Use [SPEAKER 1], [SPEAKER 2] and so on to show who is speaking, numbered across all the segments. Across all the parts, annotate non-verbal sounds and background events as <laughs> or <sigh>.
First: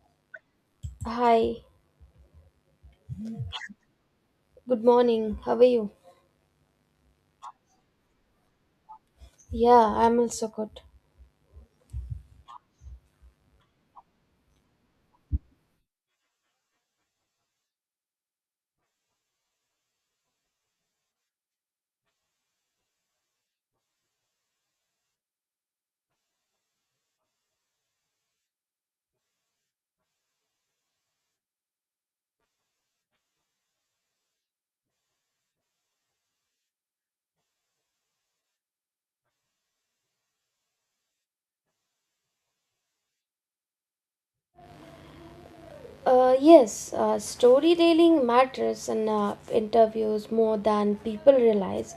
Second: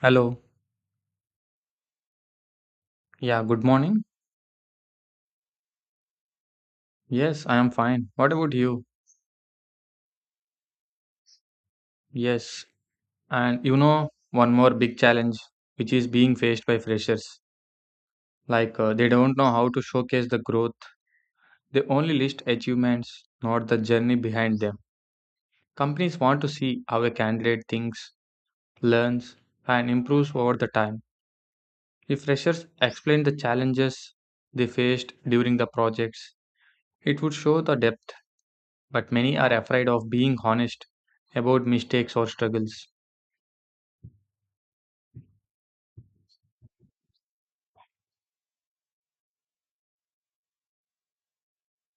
[SPEAKER 1] Hello.
[SPEAKER 2] Hi,
[SPEAKER 1] Yeah, good morning.
[SPEAKER 2] good morning. How are you?
[SPEAKER 1] Yes, I am fine. What about you?
[SPEAKER 2] Yeah, I'm also good.
[SPEAKER 1] Yes. And you know, one more big challenge which is being faced by freshers. They don't know how to showcase the growth. They only list achievements, not the journey behind them. Companies want to see how a candidate thinks, learns, and improves over the time. If freshers explain the challenges they faced during the projects, it would show the depth, but many are afraid of being honest about mistakes or struggles.
[SPEAKER 2] Yes, Storytelling matters in interviews more than people realize.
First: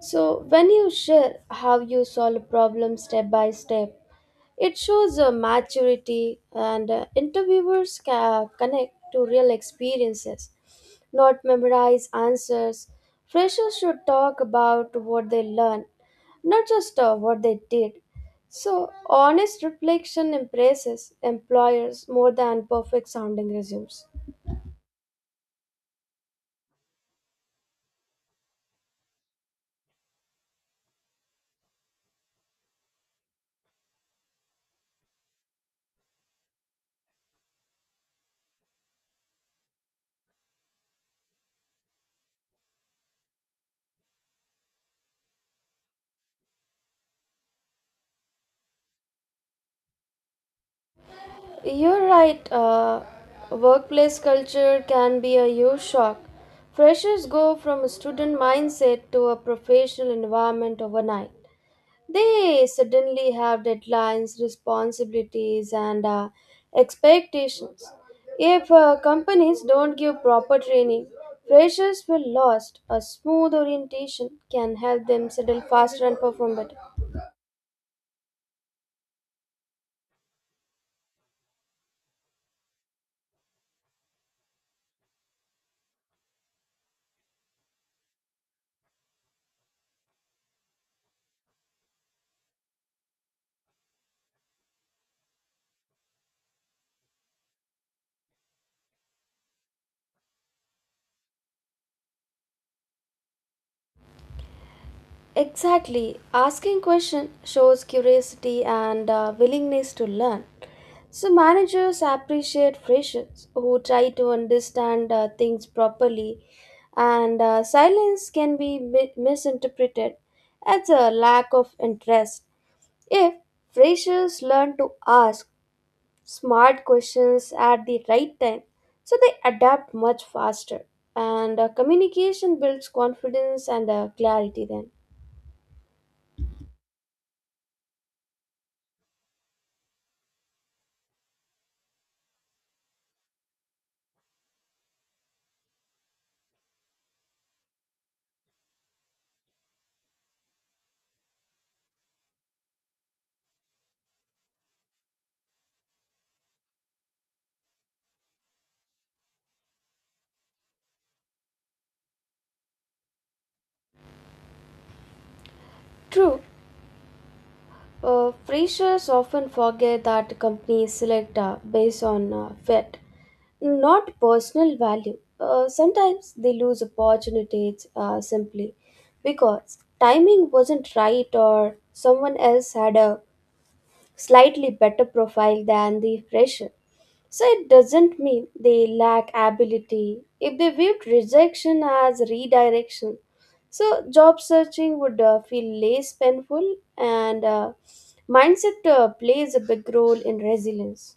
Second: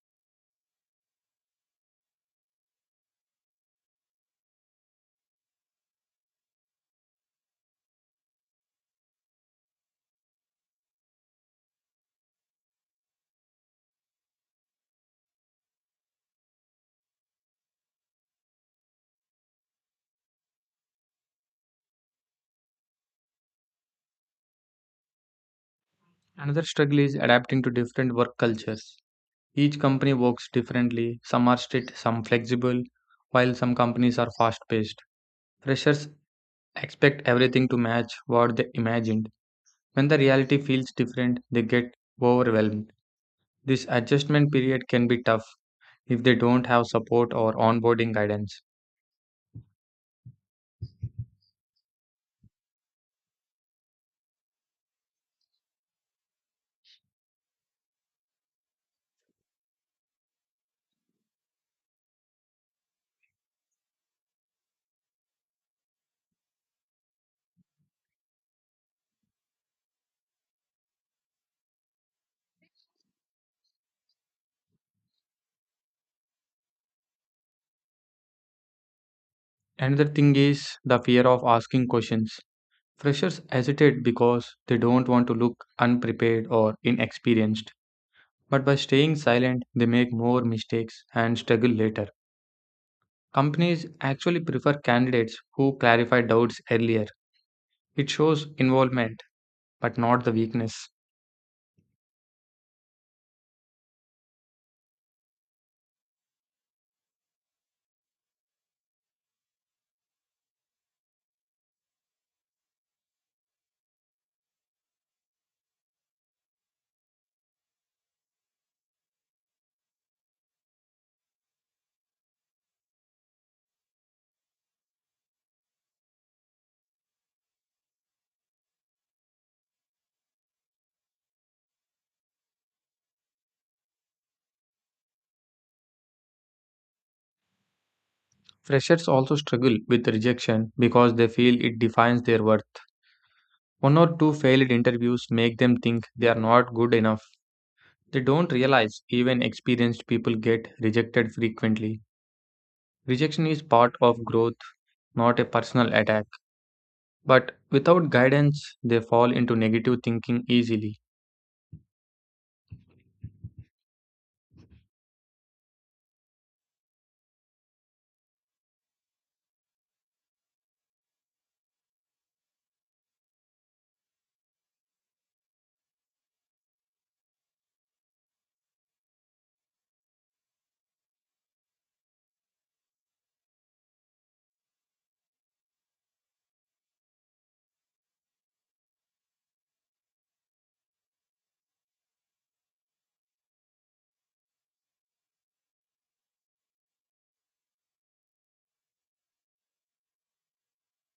[SPEAKER 2] So, when you share how you solve a problem step by step, it shows a maturity, and connect to real experiences, not memorize answers. Freshers should talk about what they learned, not just what they did. So, honest reflection impresses employers more than perfect sounding resumes.
[SPEAKER 1] Another struggle is adapting to different work cultures. Each company works differently, some are strict, some flexible, while some companies are fast paced. Freshers expect everything to match what they imagined. When the reality feels different, they get overwhelmed. This adjustment period can be tough if they don't have support or onboarding guidance.
[SPEAKER 2] You're right. Workplace culture can be a huge shock. Freshers go from a student mindset to a professional environment overnight. They suddenly have deadlines, responsibilities, and expectations. If companies don't give proper training, freshers will lost. A smooth orientation can help them settle faster and perform better.
[SPEAKER 1] Another thing is the fear of asking questions. Freshers hesitate because they don't want to look unprepared or inexperienced. But by staying silent, they make more mistakes and struggle later. Companies actually prefer candidates who clarify doubts earlier. It shows involvement, but not the weakness.
[SPEAKER 2] Exactly. Asking question shows curiosity and willingness to learn. So managers appreciate freshers who try to understand things properly, and silence can be mi- misinterpreted as a lack of interest. If freshers learn to ask smart questions at the right time, so they adapt much faster, and communication builds confidence and clarity. Then.
[SPEAKER 1] Freshers also struggle with rejection because they feel it defines their worth. One or two failed interviews make them think they are not good enough. They don't realize even experienced people get rejected frequently. Rejection is part of growth, not a personal attack. But without guidance, they fall into negative thinking easily.
[SPEAKER 2] True. Freshers often forget that companies select based on fit, not personal value. Sometimes they lose opportunities simply because timing wasn't right or someone else had a slightly better profile than the fresher. So it doesn't mean they lack ability if they viewed rejection as redirection. So job searching would feel less painful and mindset plays a big role in resilience.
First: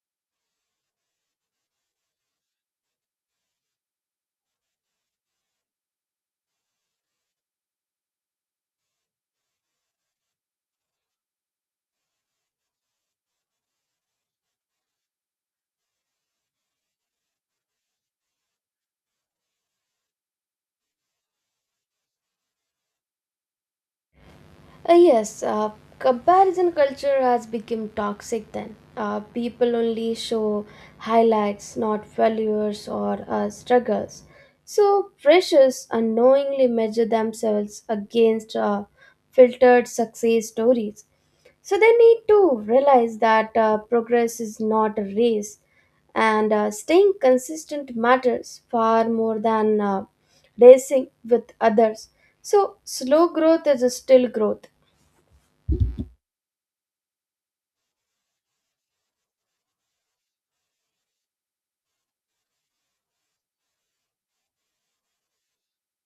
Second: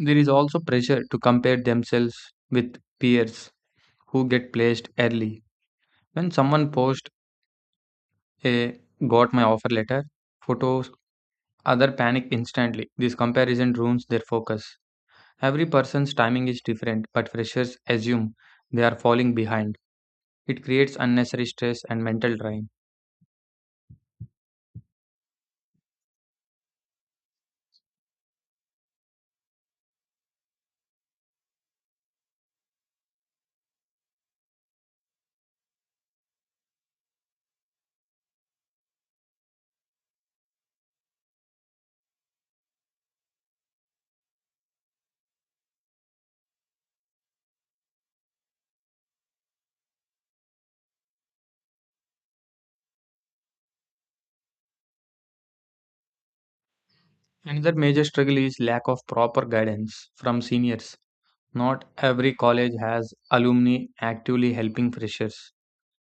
[SPEAKER 1] There is also pressure to compare themselves with peers who get placed early. When someone posts a "got my offer letter" photos, other panic instantly. This comparison ruins their focus. Every person's timing is different, but freshers assume they are falling behind. It creates unnecessary stress and mental drain.
[SPEAKER 2] Uh, yes, uh, Comparison culture has become toxic then. People only show highlights, not failures or struggles. So, freshers unknowingly measure themselves against filtered success stories. So, they need to realize that progress is not a race and staying consistent matters far more than racing with others. So, slow growth is still growth.
[SPEAKER 1] Another major struggle is lack of proper guidance from seniors. Not every college has alumni actively helping freshers.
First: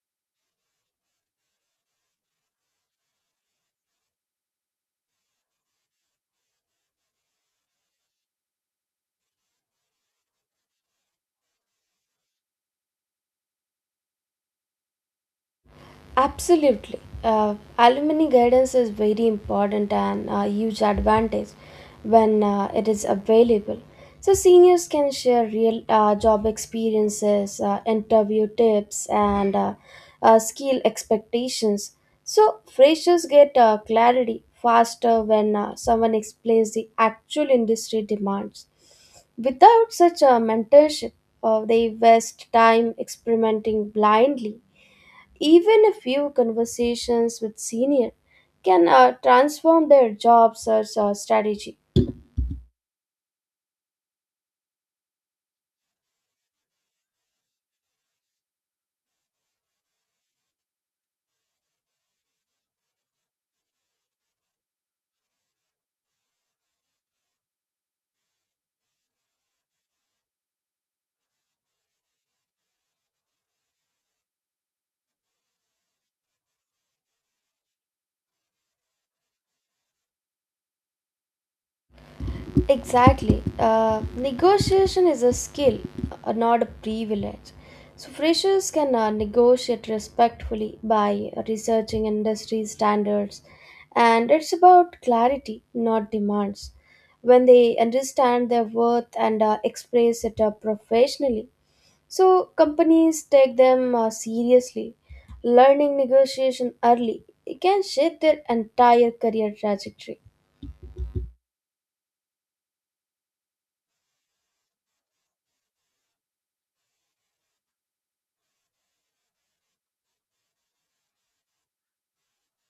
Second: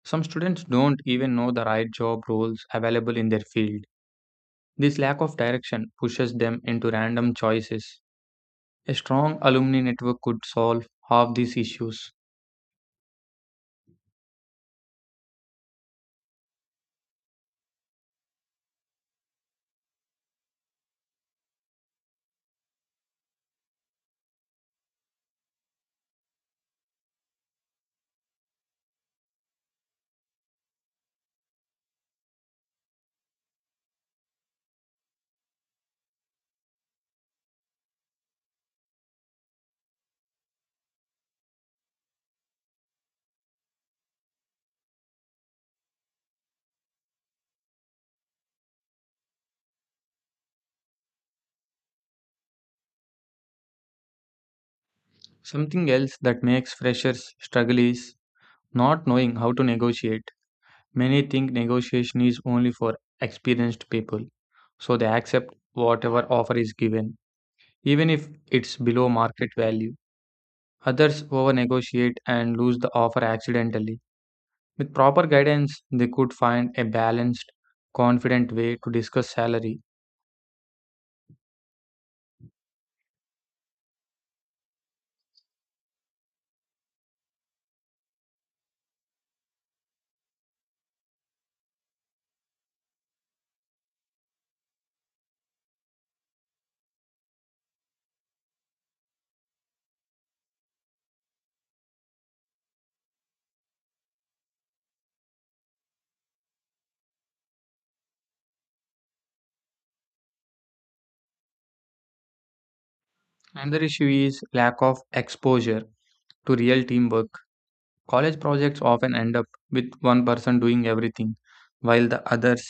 [SPEAKER 1] Some students don't even know the right job roles available in their field. This lack of direction pushes them into random choices. A strong alumni network could solve half these issues.
[SPEAKER 2] Absolutely. Alumni guidance is very important and a huge advantage when it is available. So, seniors can share real job experiences, interview tips, and skill expectations. So, freshers get clarity faster when someone explains the actual industry demands. Without such a mentorship, they waste time experimenting blindly. Even a few conversations with senior can transform their job search strategy.
[SPEAKER 1] Something else that makes freshers struggle is not knowing how to negotiate. Many think negotiation is only for experienced people, so they accept whatever offer is given, even if it's below market value. Others over negotiate and lose the offer accidentally. With proper guidance, they could find a balanced, confident way to discuss salary.
[SPEAKER 2] Exactly. Negotiation is a skill, not a privilege. So freshers can negotiate respectfully by researching industry standards, and it's about clarity, not demands. When they understand their worth and express it professionally, so companies take them seriously. Learning negotiation early can shape their entire career trajectory.
[SPEAKER 1] Another issue is lack of exposure to real teamwork. College projects often end up with one person doing everything, while the others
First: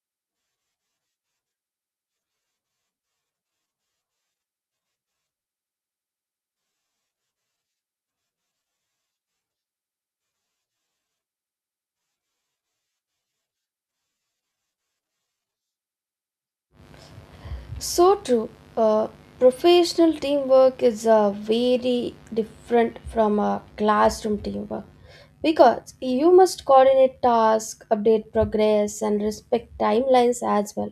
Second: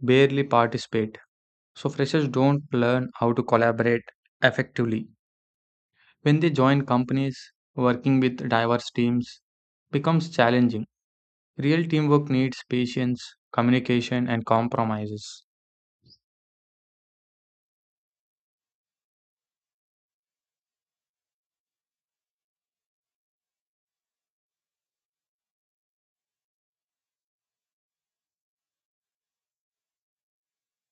[SPEAKER 1] barely participate. So freshers don't learn how to collaborate effectively. When they join companies, working with diverse teams becomes challenging. Real teamwork needs patience, communication, and compromises.
[SPEAKER 2] So true. Uh, Professional teamwork is very different from classroom teamwork because you must coordinate tasks, update progress, and respect timelines as well.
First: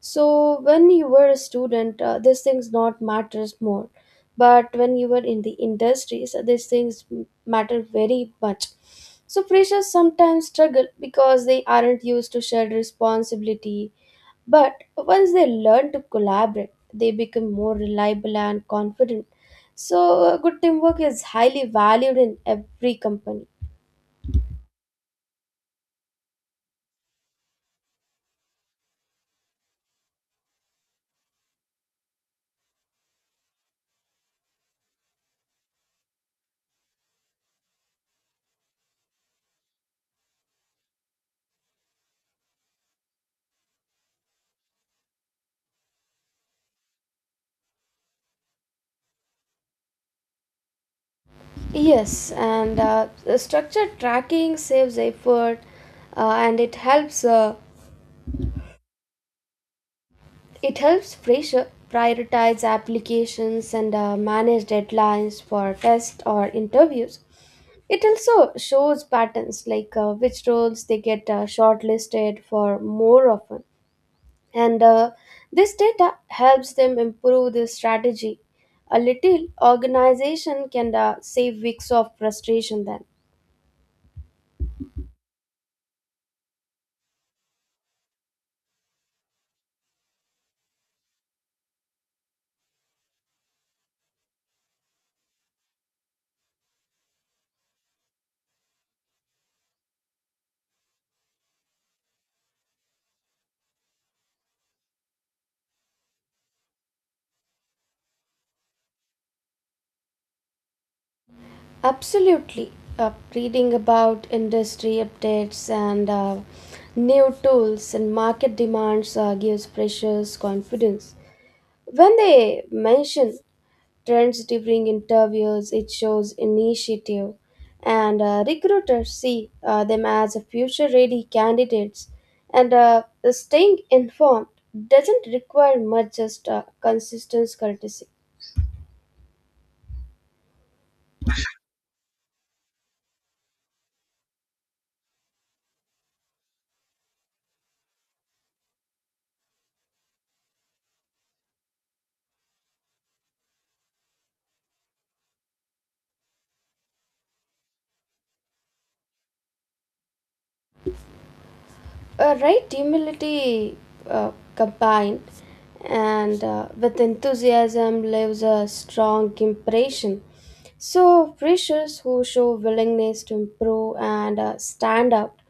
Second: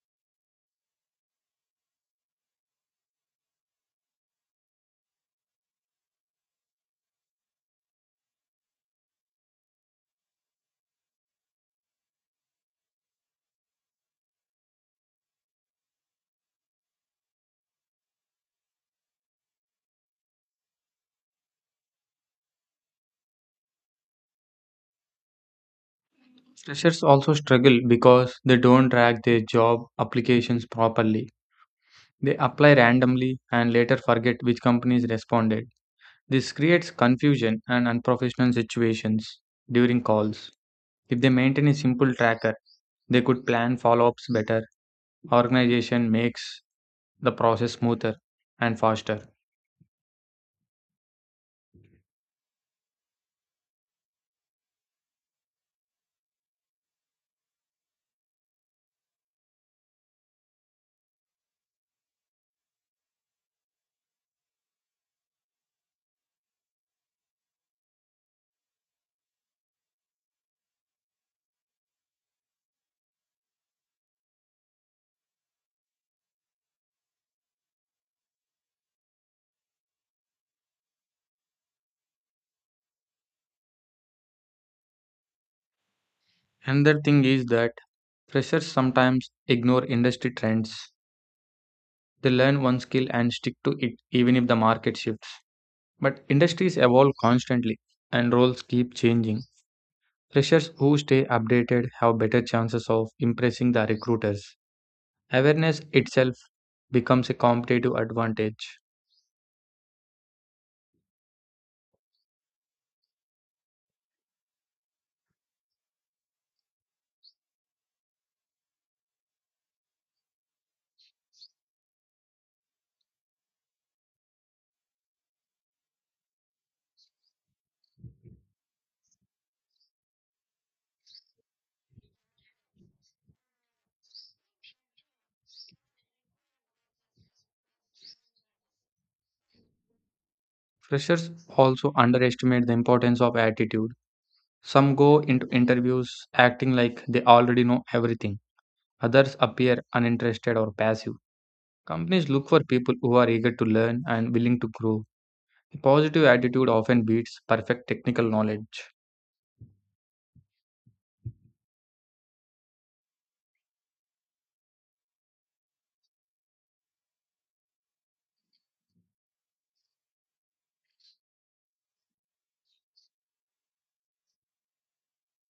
[SPEAKER 2] So when you were a student, these things not matters more, but when you were in the industries, matter very much. So freshers sometimes struggle because they aren't used to shared responsibility. But once they learn to collaborate, they become more reliable and confident. So good teamwork is highly valued in every company.
[SPEAKER 1] Freshers also struggle because they don't track their job applications properly. They apply randomly and later forget which companies responded. This creates confusion and unprofessional situations during calls. If they maintain a simple tracker, they could plan follow ups better. Organization makes the process smoother and faster.
[SPEAKER 2] Yes, and the structured tracking saves effort, and it helps. It helps Fraser prioritize applications and manage deadlines for tests or interviews. It also shows patterns like which roles they get shortlisted for more often. And this data helps them improve their strategy. A little organization can save weeks of frustration then.
[SPEAKER 1] Another thing is that freshers sometimes ignore industry trends. They learn one skill and stick to it even if the market shifts. But industries evolve constantly and roles keep changing. Freshers who stay updated have better chances of impressing the recruiters. Awareness itself becomes a competitive advantage.
[SPEAKER 2] Absolutely. Reading about industry updates and new tools and market demands gives freshers confidence. When they mention trends during interviews, it shows initiative, and recruiters see them as a future ready candidates. And staying informed doesn't require much, just consistent courtesy.
[SPEAKER 1] Freshers also underestimate the importance of attitude. Some go into interviews acting like they already know everything, others appear uninterested or passive. Companies look for people who are eager to learn and willing to grow. A positive attitude often beats perfect technical knowledge.
[SPEAKER 2] A right humility combined and with enthusiasm leaves a strong impression. So, freshers who show willingness to improve and stand out,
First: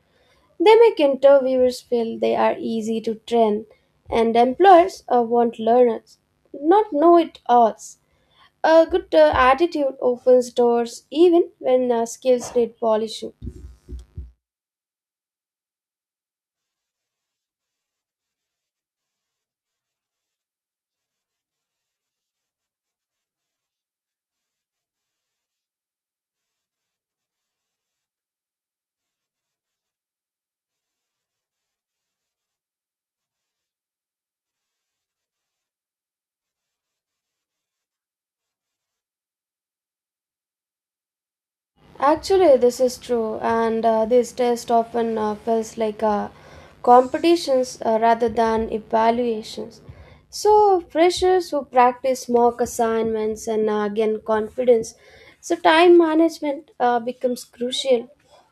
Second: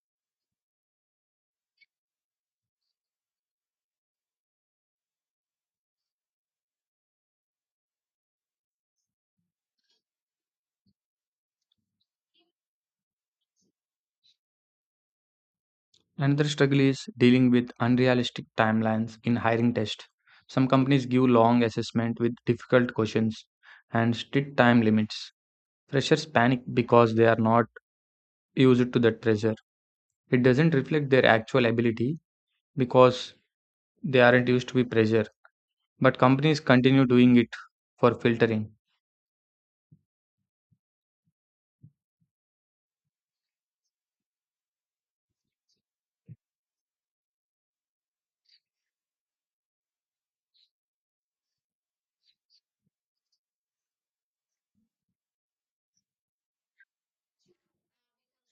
[SPEAKER 2] they make interviewers feel they are easy to train, and employers want learners, not know it alls. A good attitude opens doors even when skills need polishing.
[SPEAKER 1] Another struggle is dealing with unrealistic timelines in hiring tests. Some companies give long assessment with difficult questions and strict time limits. Freshers panic because they are not used to that pressure. It doesn't reflect their actual ability because they aren't used to be pressure, but companies continue doing it for filtering.
[SPEAKER 2] Actually, this is true, and this test often feels like competitions rather than evaluations. So, freshers who practice mock assignments and gain confidence, so time management becomes crucial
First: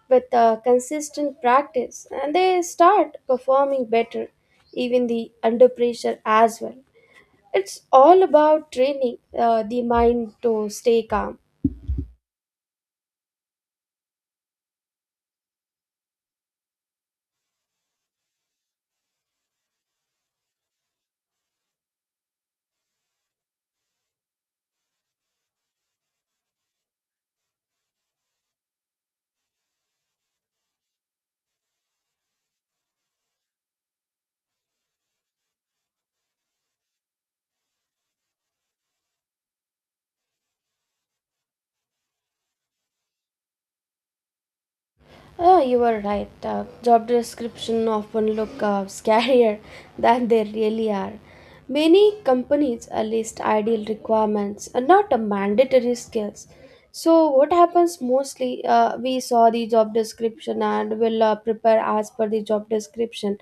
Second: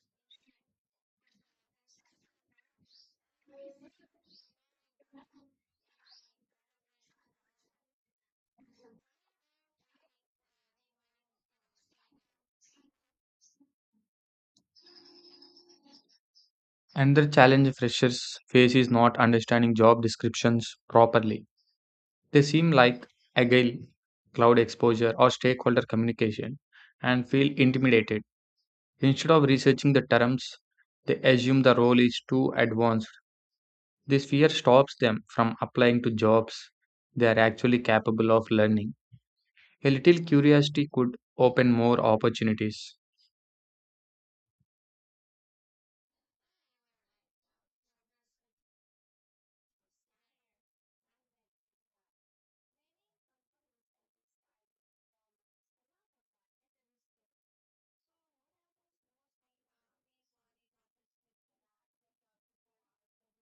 [SPEAKER 2] with consistent practice, and they start performing better, even the under pressure as well. It's all about training the mind to stay calm.
[SPEAKER 1] Another challenge freshers face is not understanding job descriptions properly. They seem like agile, cloud exposure, or stakeholder communication and feel intimidated. Instead of researching the terms, they assume the role is too advanced. This fear stops them from applying to jobs they are actually capable of learning. A little curiosity could open more opportunities.
[SPEAKER 2] Oh, you were right. Job description often look <laughs> scarier than they really are. Many companies list ideal requirements and not a mandatory skills. So what happens mostly, we saw the job description and will prepare as per the job description.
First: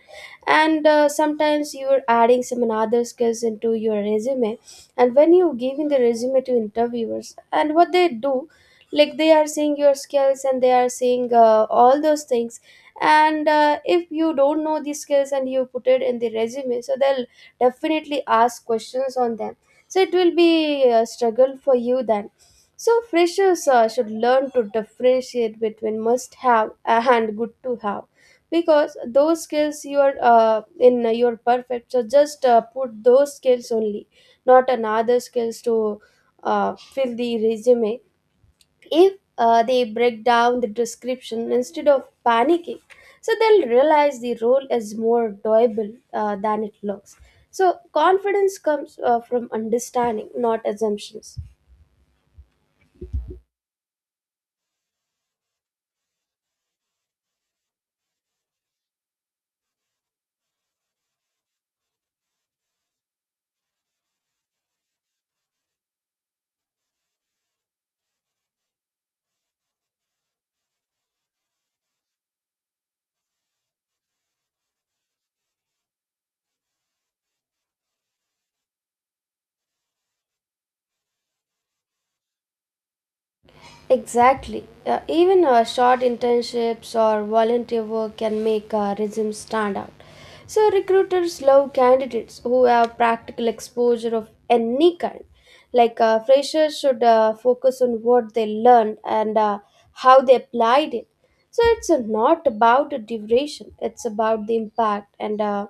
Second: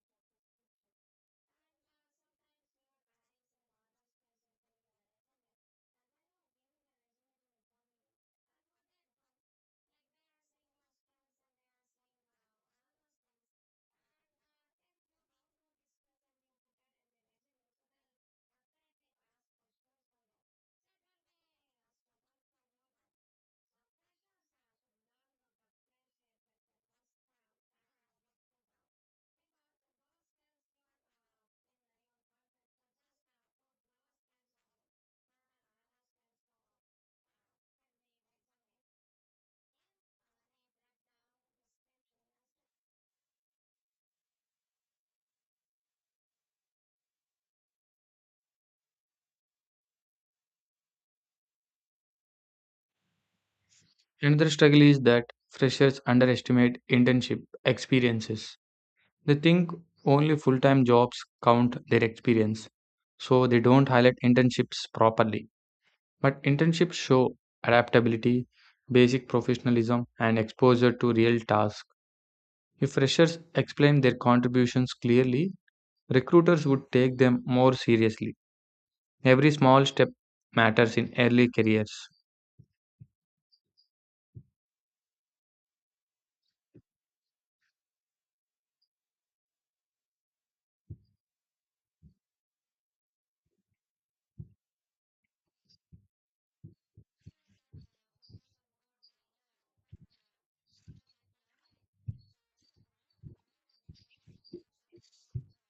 [SPEAKER 2] And sometimes you're adding some other skills into your resume. And when you giving the resume to interviewers, and what they do, like they are seeing your skills and they are seeing all those things. And if you don't know these skills and you put it in the resume, so they'll definitely ask questions on them, so it will be a struggle for you then. So freshers should learn to differentiate between must have and good to have, because those skills you are in your perfect, so just put those skills only, not another skills to fill the resume. If they break down the description instead of panicking, so they'll realize the role is more doable than it looks. So confidence comes from understanding, not assumptions.
[SPEAKER 1] Another struggle is that freshers underestimate internship experiences. They think only full time jobs count their experience, so they don't highlight internships properly. But internships show adaptability, basic professionalism, and exposure to real tasks. If freshers explain their contributions clearly, recruiters would take them more seriously. Every small step matters in early careers.
[SPEAKER 2] Exactly. Even short internships or volunteer work can make resumes stand out. So recruiters love candidates who have practical exposure of any kind. Like freshers should focus on what they learned and how they applied it. So it's not about the duration; it's about the impact. And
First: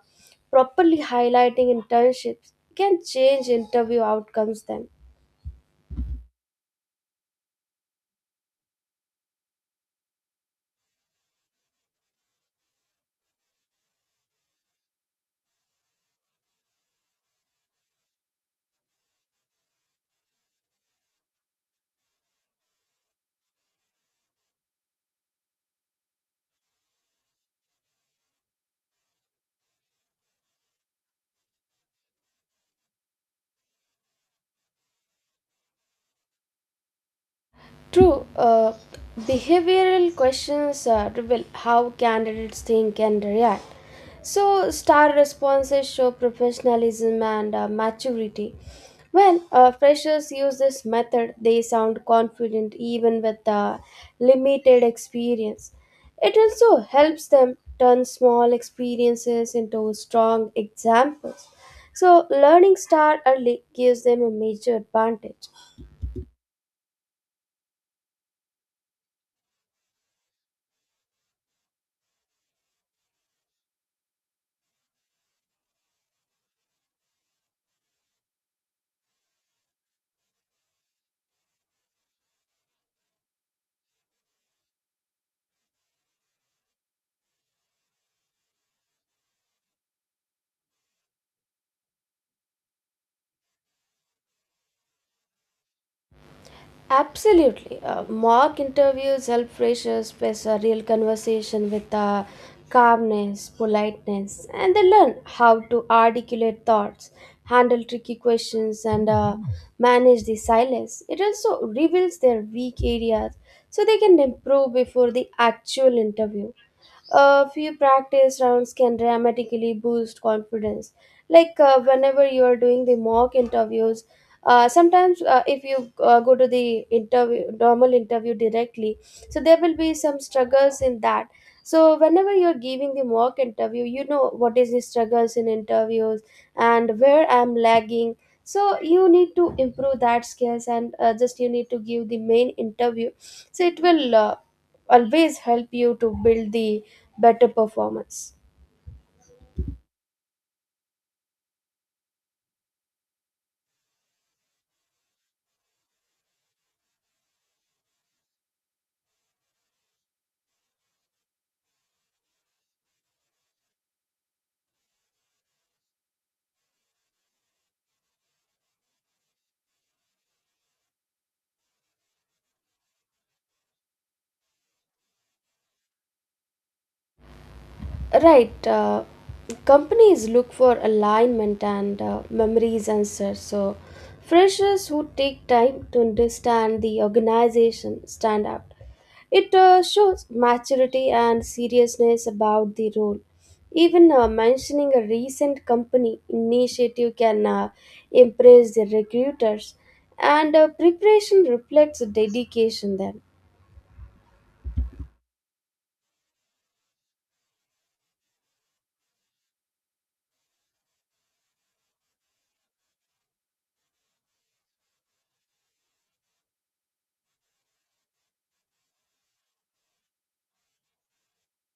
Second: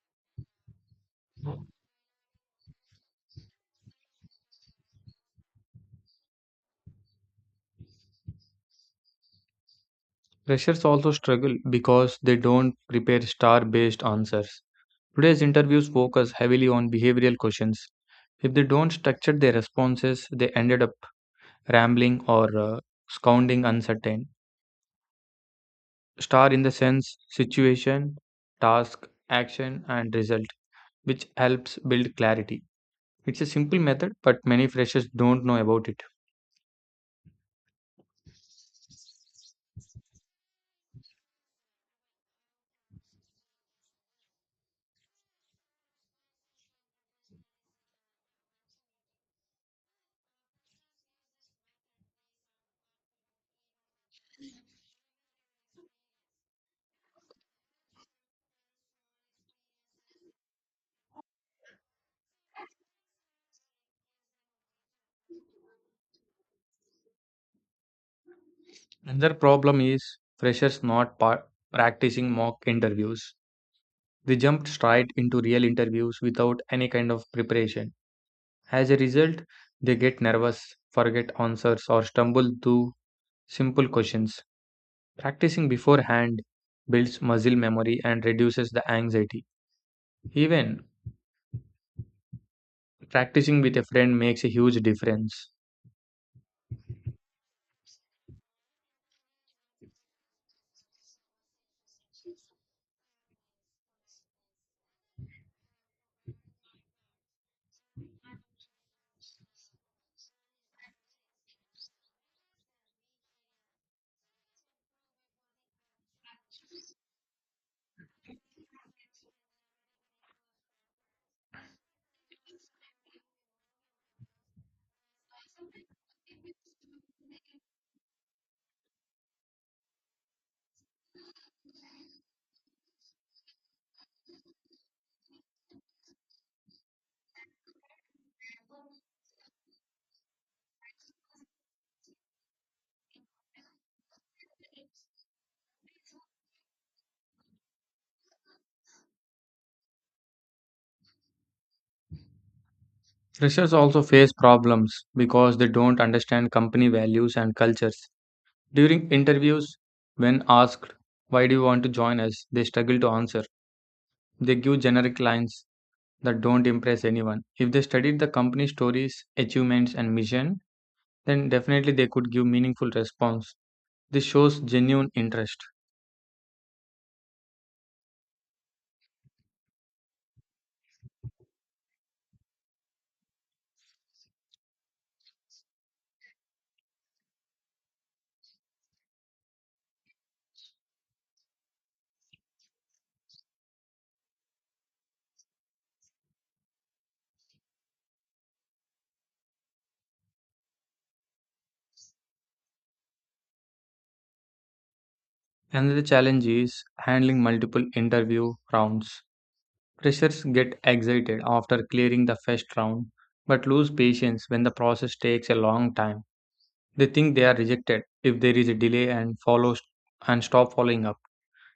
[SPEAKER 2] properly highlighting internships can change interview outcomes. Then.
[SPEAKER 1] Freshers also struggle because they don't prepare star based answers. Today's interviews focus heavily on behavioral questions. If they don't structure their responses, they ended up rambling or sounding uncertain. Star in the sense situation, task, action, and result, which helps build clarity. It's a simple method, but many freshers don't know about it.
[SPEAKER 2] True. Behavioral questions reveal how candidates think and react. So, star responses show professionalism and maturity. When freshers use this method, they sound confident even with limited experience. It also helps them turn small experiences into strong examples. So, learning star early gives them a major advantage.
[SPEAKER 1] Another problem is freshers not practicing mock interviews. They jumped straight into real interviews without any kind of preparation. As a result, they get nervous, forget answers, or stumble through simple questions. Practicing beforehand builds muscle memory and reduces the anxiety. Even practicing with a friend makes a huge difference.
[SPEAKER 2] Absolutely. Mock interviews help freshers face a real conversation with calmness, politeness, and they learn how to articulate thoughts, handle tricky questions, and manage the silence. It also reveals their weak areas so they can improve before the actual interview. A few practice rounds can dramatically boost confidence. Like whenever you are doing the mock interviews, sometimes if you go to the interview, normal interview directly, so there will be some struggles in that. So whenever you're giving the mock interview, you know what is the struggles in interviews and where I'm lagging, so you need to improve that skills, and just you need to give the main interview, so it will always help you to build the better performance.
[SPEAKER 1] Freshers also face problems because they don't understand company values and cultures. During interviews, when asked, "Why do you want to join us?" they struggle to answer. They give generic lines that don't impress anyone. If they studied the company's stories, achievements, and mission, then definitely they could give meaningful response. This shows genuine interest.
[SPEAKER 2] Right, companies look for alignment and memories answer. So freshers who take time to understand the organization stand out. It shows maturity and seriousness about the role. Even mentioning a recent company initiative can impress the recruiters, and preparation reflects dedication then.
[SPEAKER 1] Another challenge is handling multiple interview rounds. Freshers get excited after clearing the first round, but lose patience when the process takes a long time. They think they are rejected if there is a delay and follow, and stop following up.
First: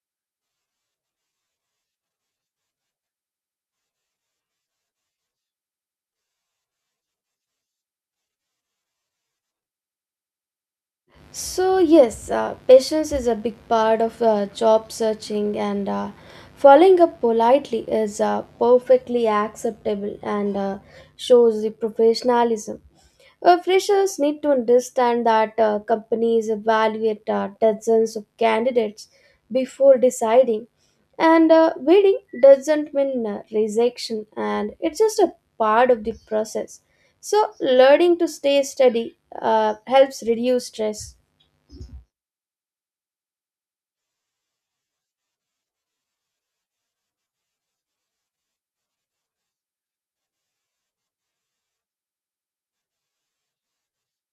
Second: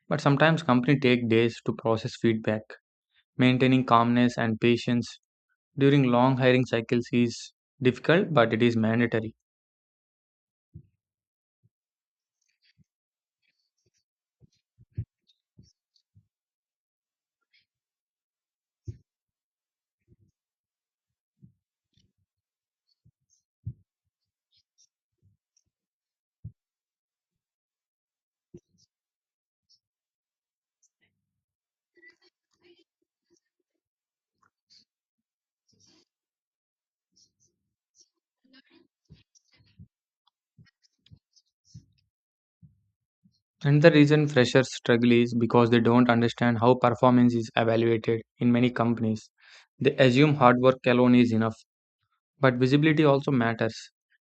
[SPEAKER 1] But sometimes companies take days to process feedback. Maintaining calmness and patience during long hiring cycles is difficult but it is mandatory.
[SPEAKER 2] So, yes, patience is a big part of job searching, and following up politely is perfectly acceptable and shows the professionalism. Freshers need to understand that companies evaluate dozens of candidates before deciding, and waiting doesn't mean rejection, and it's just a part of the process. So, learning to stay steady helps reduce stress.
[SPEAKER 1] And the reason freshers struggle is because they don't understand how performance is evaluated in many companies. They assume hard work alone is enough, but visibility also matters.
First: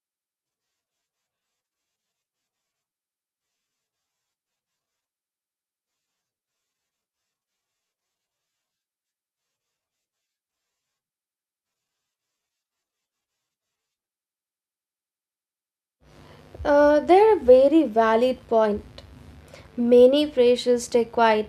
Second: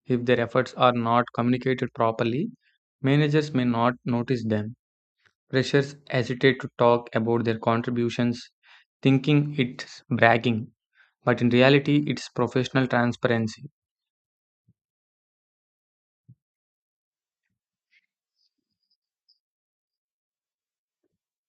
[SPEAKER 1] If their efforts are not communicated properly, managers may not notice them. Freshers hesitate to talk about their contributions, thinking it's bragging, but in reality, it's professional transparency.
[SPEAKER 2] They're a very valid point. Many freshers stay quiet,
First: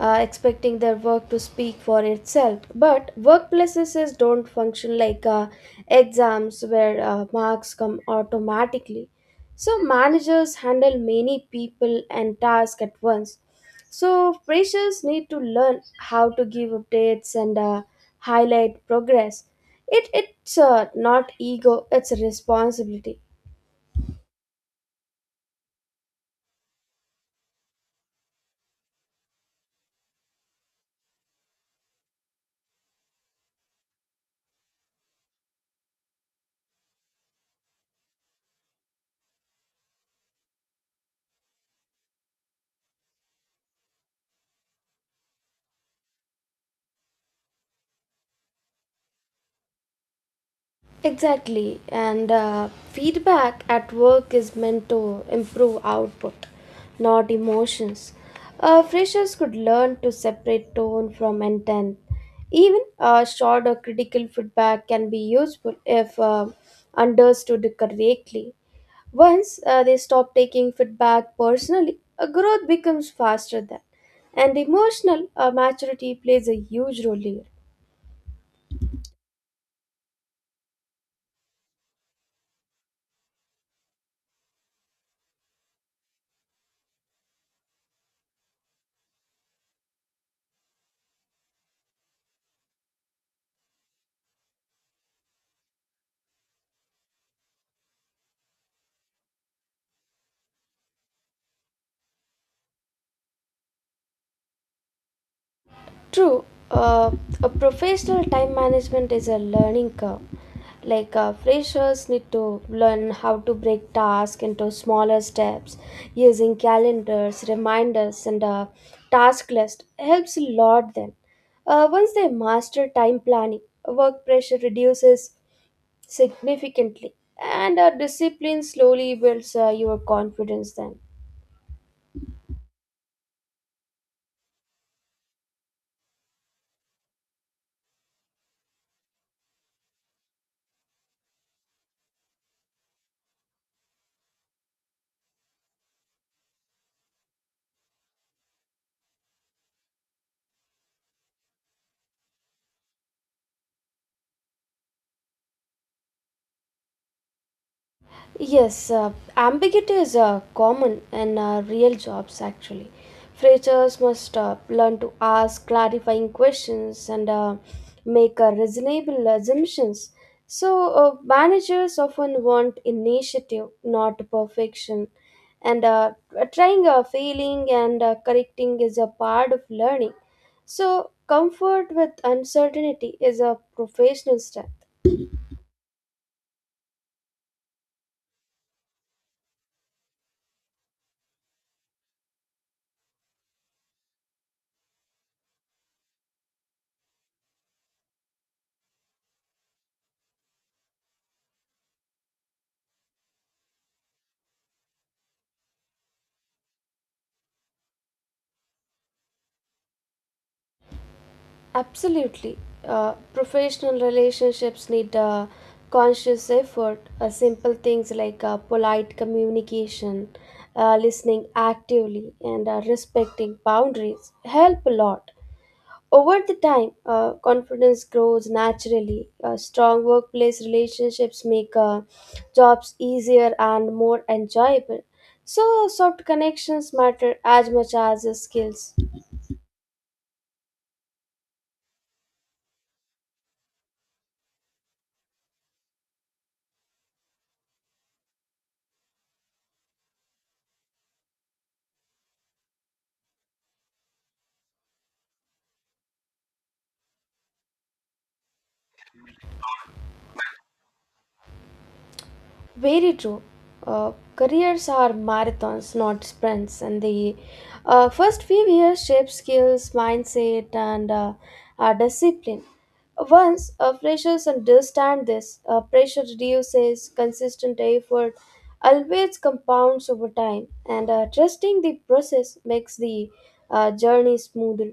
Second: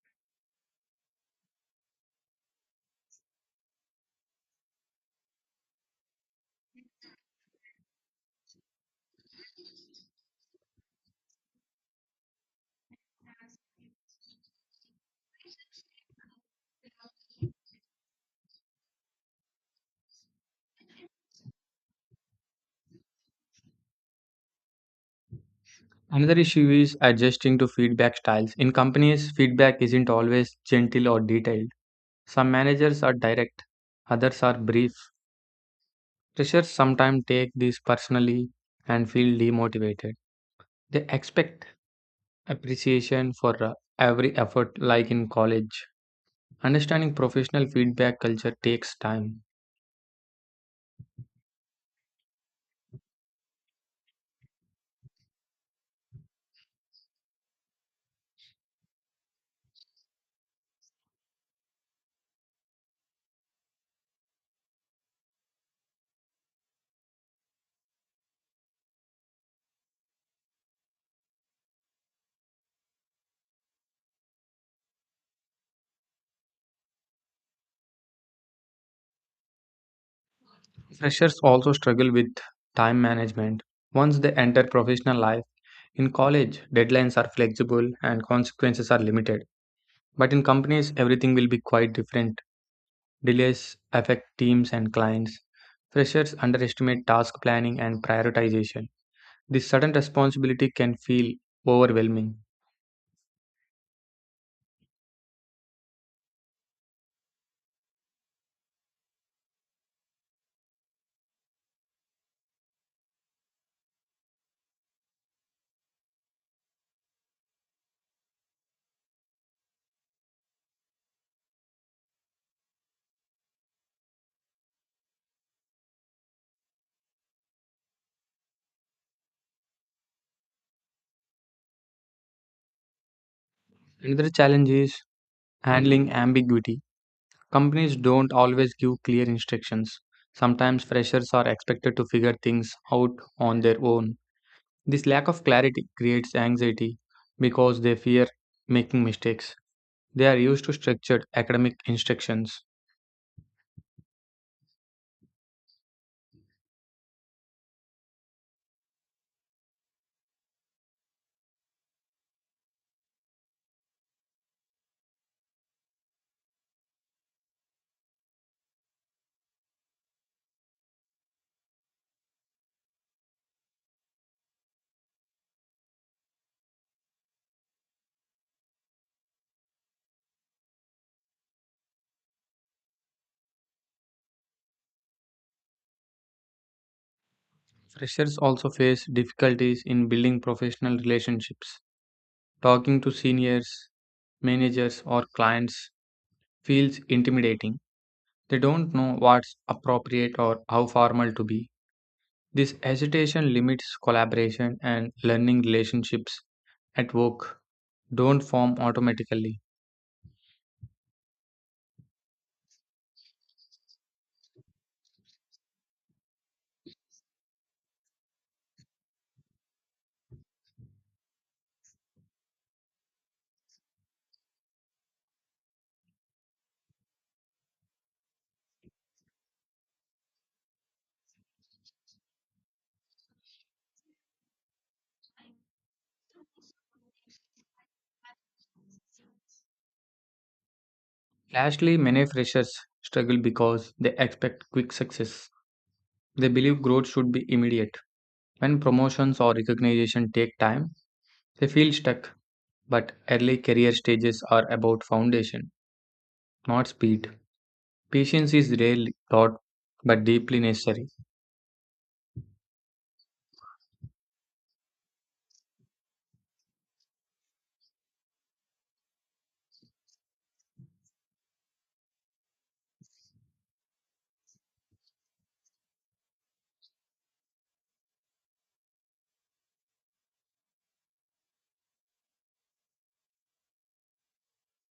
[SPEAKER 2] expecting their work to speak for itself. But workplaces don't function like exams where marks come automatically. So managers handle many people and tasks at once. So freshers need to learn how to give updates and highlight progress. It's not ego, it's a responsibility.
[SPEAKER 1] Another issue is adjusting to feedback styles. In companies, feedback isn't always gentle or detailed. Some managers are direct, others are brief. Freshers sometimes take this personally and feel demotivated. They expect appreciation for every effort, like in college. Understanding professional feedback culture takes time.
[SPEAKER 2] Exactly, and feedback at work is meant to improve output, not emotions. Freshers could learn to separate tone from intent. Even short or critical feedback can be useful if understood correctly. Once they stop taking feedback personally, growth becomes faster than. And emotional maturity plays a huge role here.
[SPEAKER 1] Freshers also struggle with time management. Once they enter professional life, in college, deadlines are flexible and consequences are limited. But in companies, everything will be quite different. Delays affect teams and clients. Freshers underestimate task planning and prioritization. This sudden responsibility can feel overwhelming.
[SPEAKER 2] True, a professional time management is a learning curve. Like freshers need to learn how to break tasks into smaller steps using calendars, reminders, and a task list helps a lot. Then, once they master time planning, work pressure reduces significantly, and discipline slowly builds your confidence. Then.
[SPEAKER 1] Another challenge is handling ambiguity. Companies don't always give clear instructions. Sometimes freshers are expected to figure things out on their own. This lack of clarity creates anxiety because they fear making mistakes. They are used to structured academic instructions.
[SPEAKER 2] Yes, ambiguity is common in real jobs actually. Freshers must learn to ask clarifying questions and make reasonable assumptions. So, managers often want initiative, not perfection. And trying, failing, and correcting is a part of learning. So, comfort with uncertainty is a professional style.
[SPEAKER 1] Freshers also face difficulties in building professional relationships. Talking to seniors, managers, or clients feels intimidating. They don't know what's appropriate or how formal to be. This hesitation limits collaboration and learning relationships at work don't form automatically.
[SPEAKER 2] Absolutely. Professional relationships need conscious effort. Simple things like polite communication, listening actively, and respecting boundaries help a lot. Over the time, confidence grows naturally. Strong workplace relationships make jobs easier and more enjoyable. So, soft connections matter as much as skills.
[SPEAKER 1] Lastly, many freshers struggle because they expect quick success. They believe growth should be immediate. When promotions or recognition take time, they feel stuck. But early career stages are about foundation, not speed. Patience is rarely taught but deeply necessary.
[SPEAKER 2] Very true. Careers are marathons, not sprints, and the first few years shape skills, mindset, and discipline. Once freshers understand this, pressure reduces, consistent effort always compounds over time, and trusting the process makes the journey smoother.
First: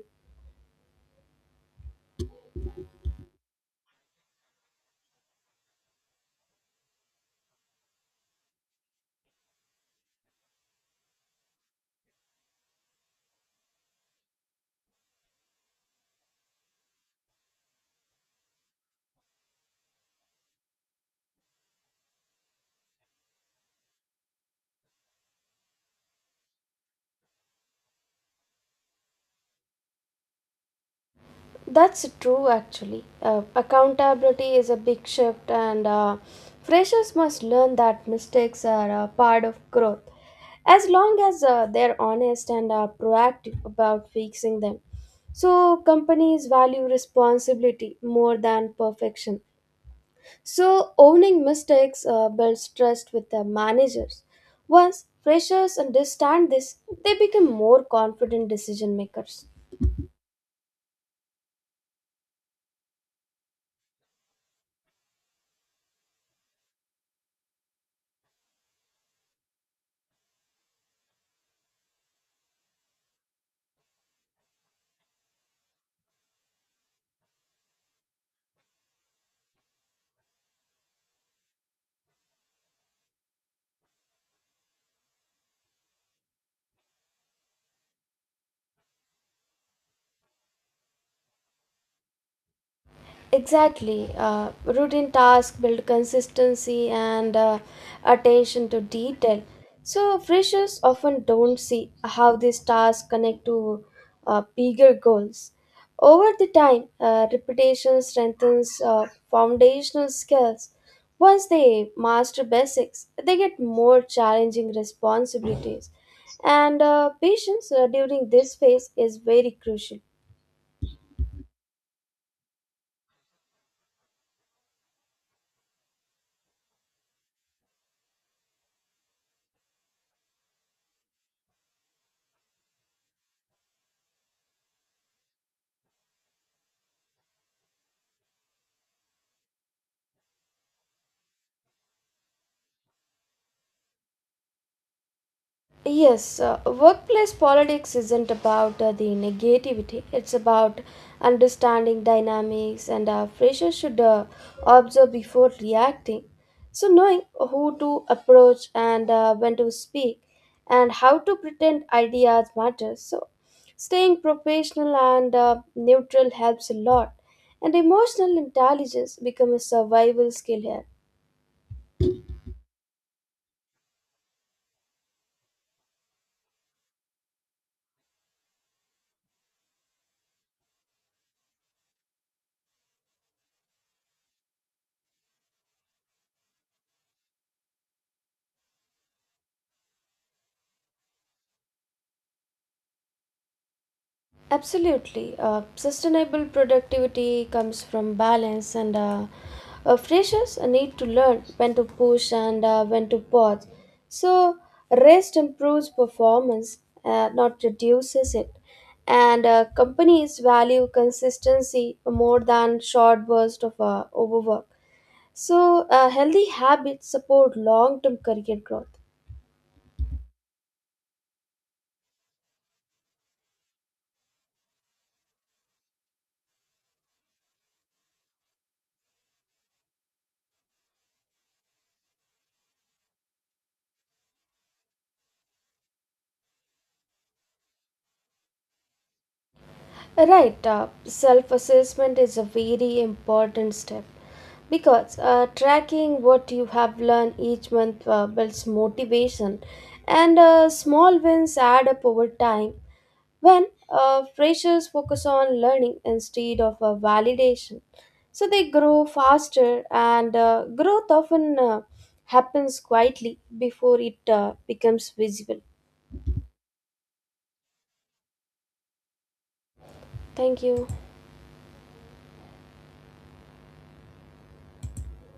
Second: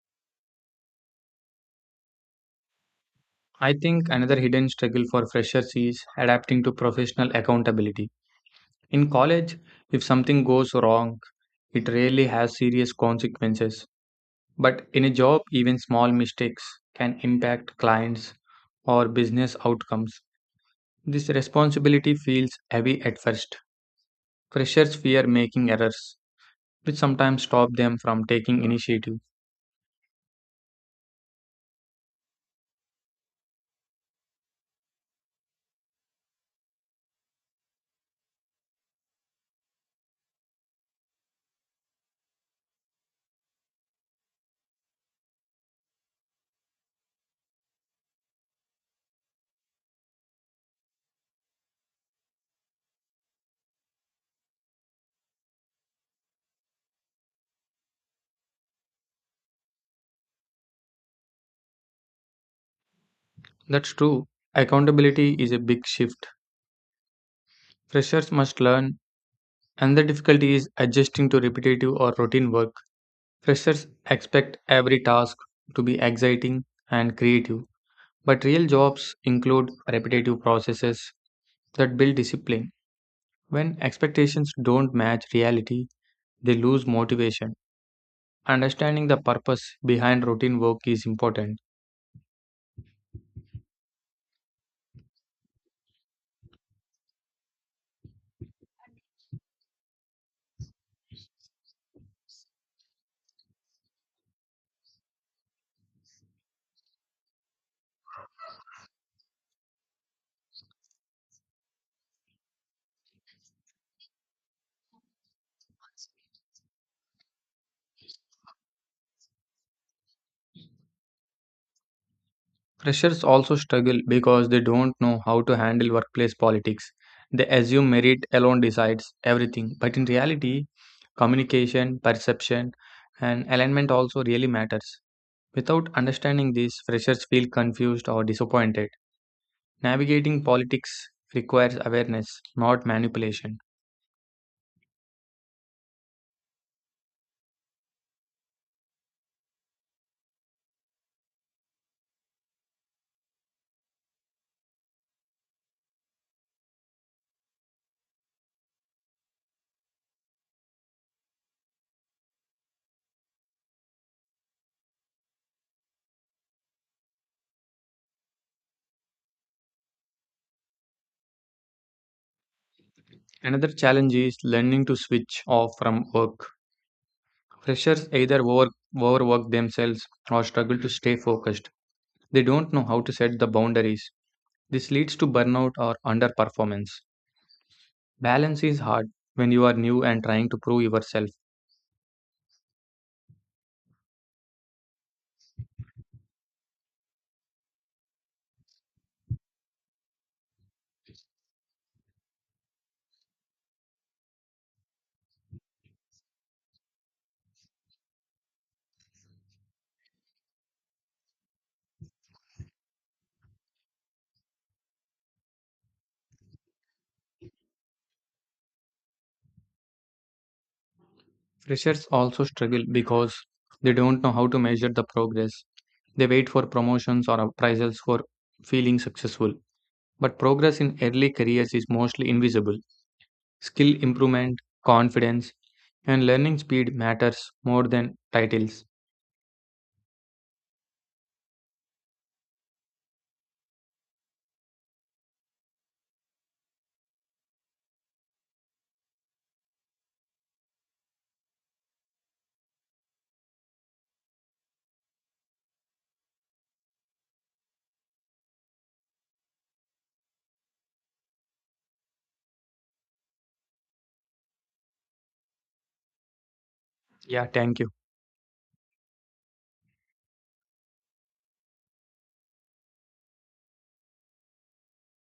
[SPEAKER 1] I think another hidden struggle for freshers is adapting to professional accountability. In college, if something goes wrong, it rarely has serious consequences. But in a job, even small mistakes can impact clients or business outcomes. This responsibility feels heavy at first. Freshers fear making errors, which sometimes stop them from taking initiative.
[SPEAKER 2] That's true, actually. Accountability is a big shift, and freshers must learn that mistakes are a part of growth. As long as they're honest and are proactive about fixing them. So, companies value responsibility more than perfection. So, owning mistakes builds trust with the managers. Once freshers understand this, they become more confident decision makers.
[SPEAKER 1] That's true. Accountability is a big shift. Freshers must learn, and the difficulty is adjusting to repetitive or routine work. Freshers expect every task to be exciting and creative, but real jobs include repetitive processes that build discipline. When expectations don't match reality, they lose motivation. Understanding the purpose behind routine work is important.
[SPEAKER 2] Exactly. Routine tasks build consistency and attention to detail. So, freshers often don't see how these tasks connect to bigger goals. Over the time, repetition strengthens foundational skills. Once they master basics, they get more challenging responsibilities. And patience during this phase is very crucial.
[SPEAKER 1] Freshers also struggle because they don't know how to handle workplace politics. They assume merit alone decides everything, but in reality, communication, perception, and alignment also really matters. Without understanding this, freshers feel confused or disappointed. Navigating politics requires awareness, not manipulation.
[SPEAKER 2] Yes, workplace politics isn't about the negativity, it's about understanding dynamics, and freshers should observe before reacting. So, knowing who to approach and when to speak, and how to pretend ideas matters. So, staying professional and neutral helps a lot, and emotional intelligence becomes a survival skill here.
[SPEAKER 1] Another challenge is learning to switch off from work. Freshers either overwork themselves or struggle to stay focused. They don't know how to set the boundaries. This leads to burnout or underperformance. Balance is hard when you are new and trying to prove yourself.
[SPEAKER 2] Absolutely. Sustainable productivity comes from balance and freshers need to learn when to push and when to pause. So, rest improves performance, not reduces it. And companies value consistency more than short bursts of overwork. So, healthy habits support long term career growth.
[SPEAKER 1] Freshers also struggle because they don't know how to measure the progress. They wait for promotions or appraisals for feeling successful. But progress in early careers is mostly invisible. Skill improvement, confidence, and learning speed matters more than titles.
[SPEAKER 2] Right, self assessment is a very important step because tracking what you have learned each month builds motivation and small wins add up over time when freshers focus on learning instead of validation. So they grow faster, and growth often happens quietly before it becomes visible.
[SPEAKER 1] Yeah, thank you.
[SPEAKER 2] Thank you.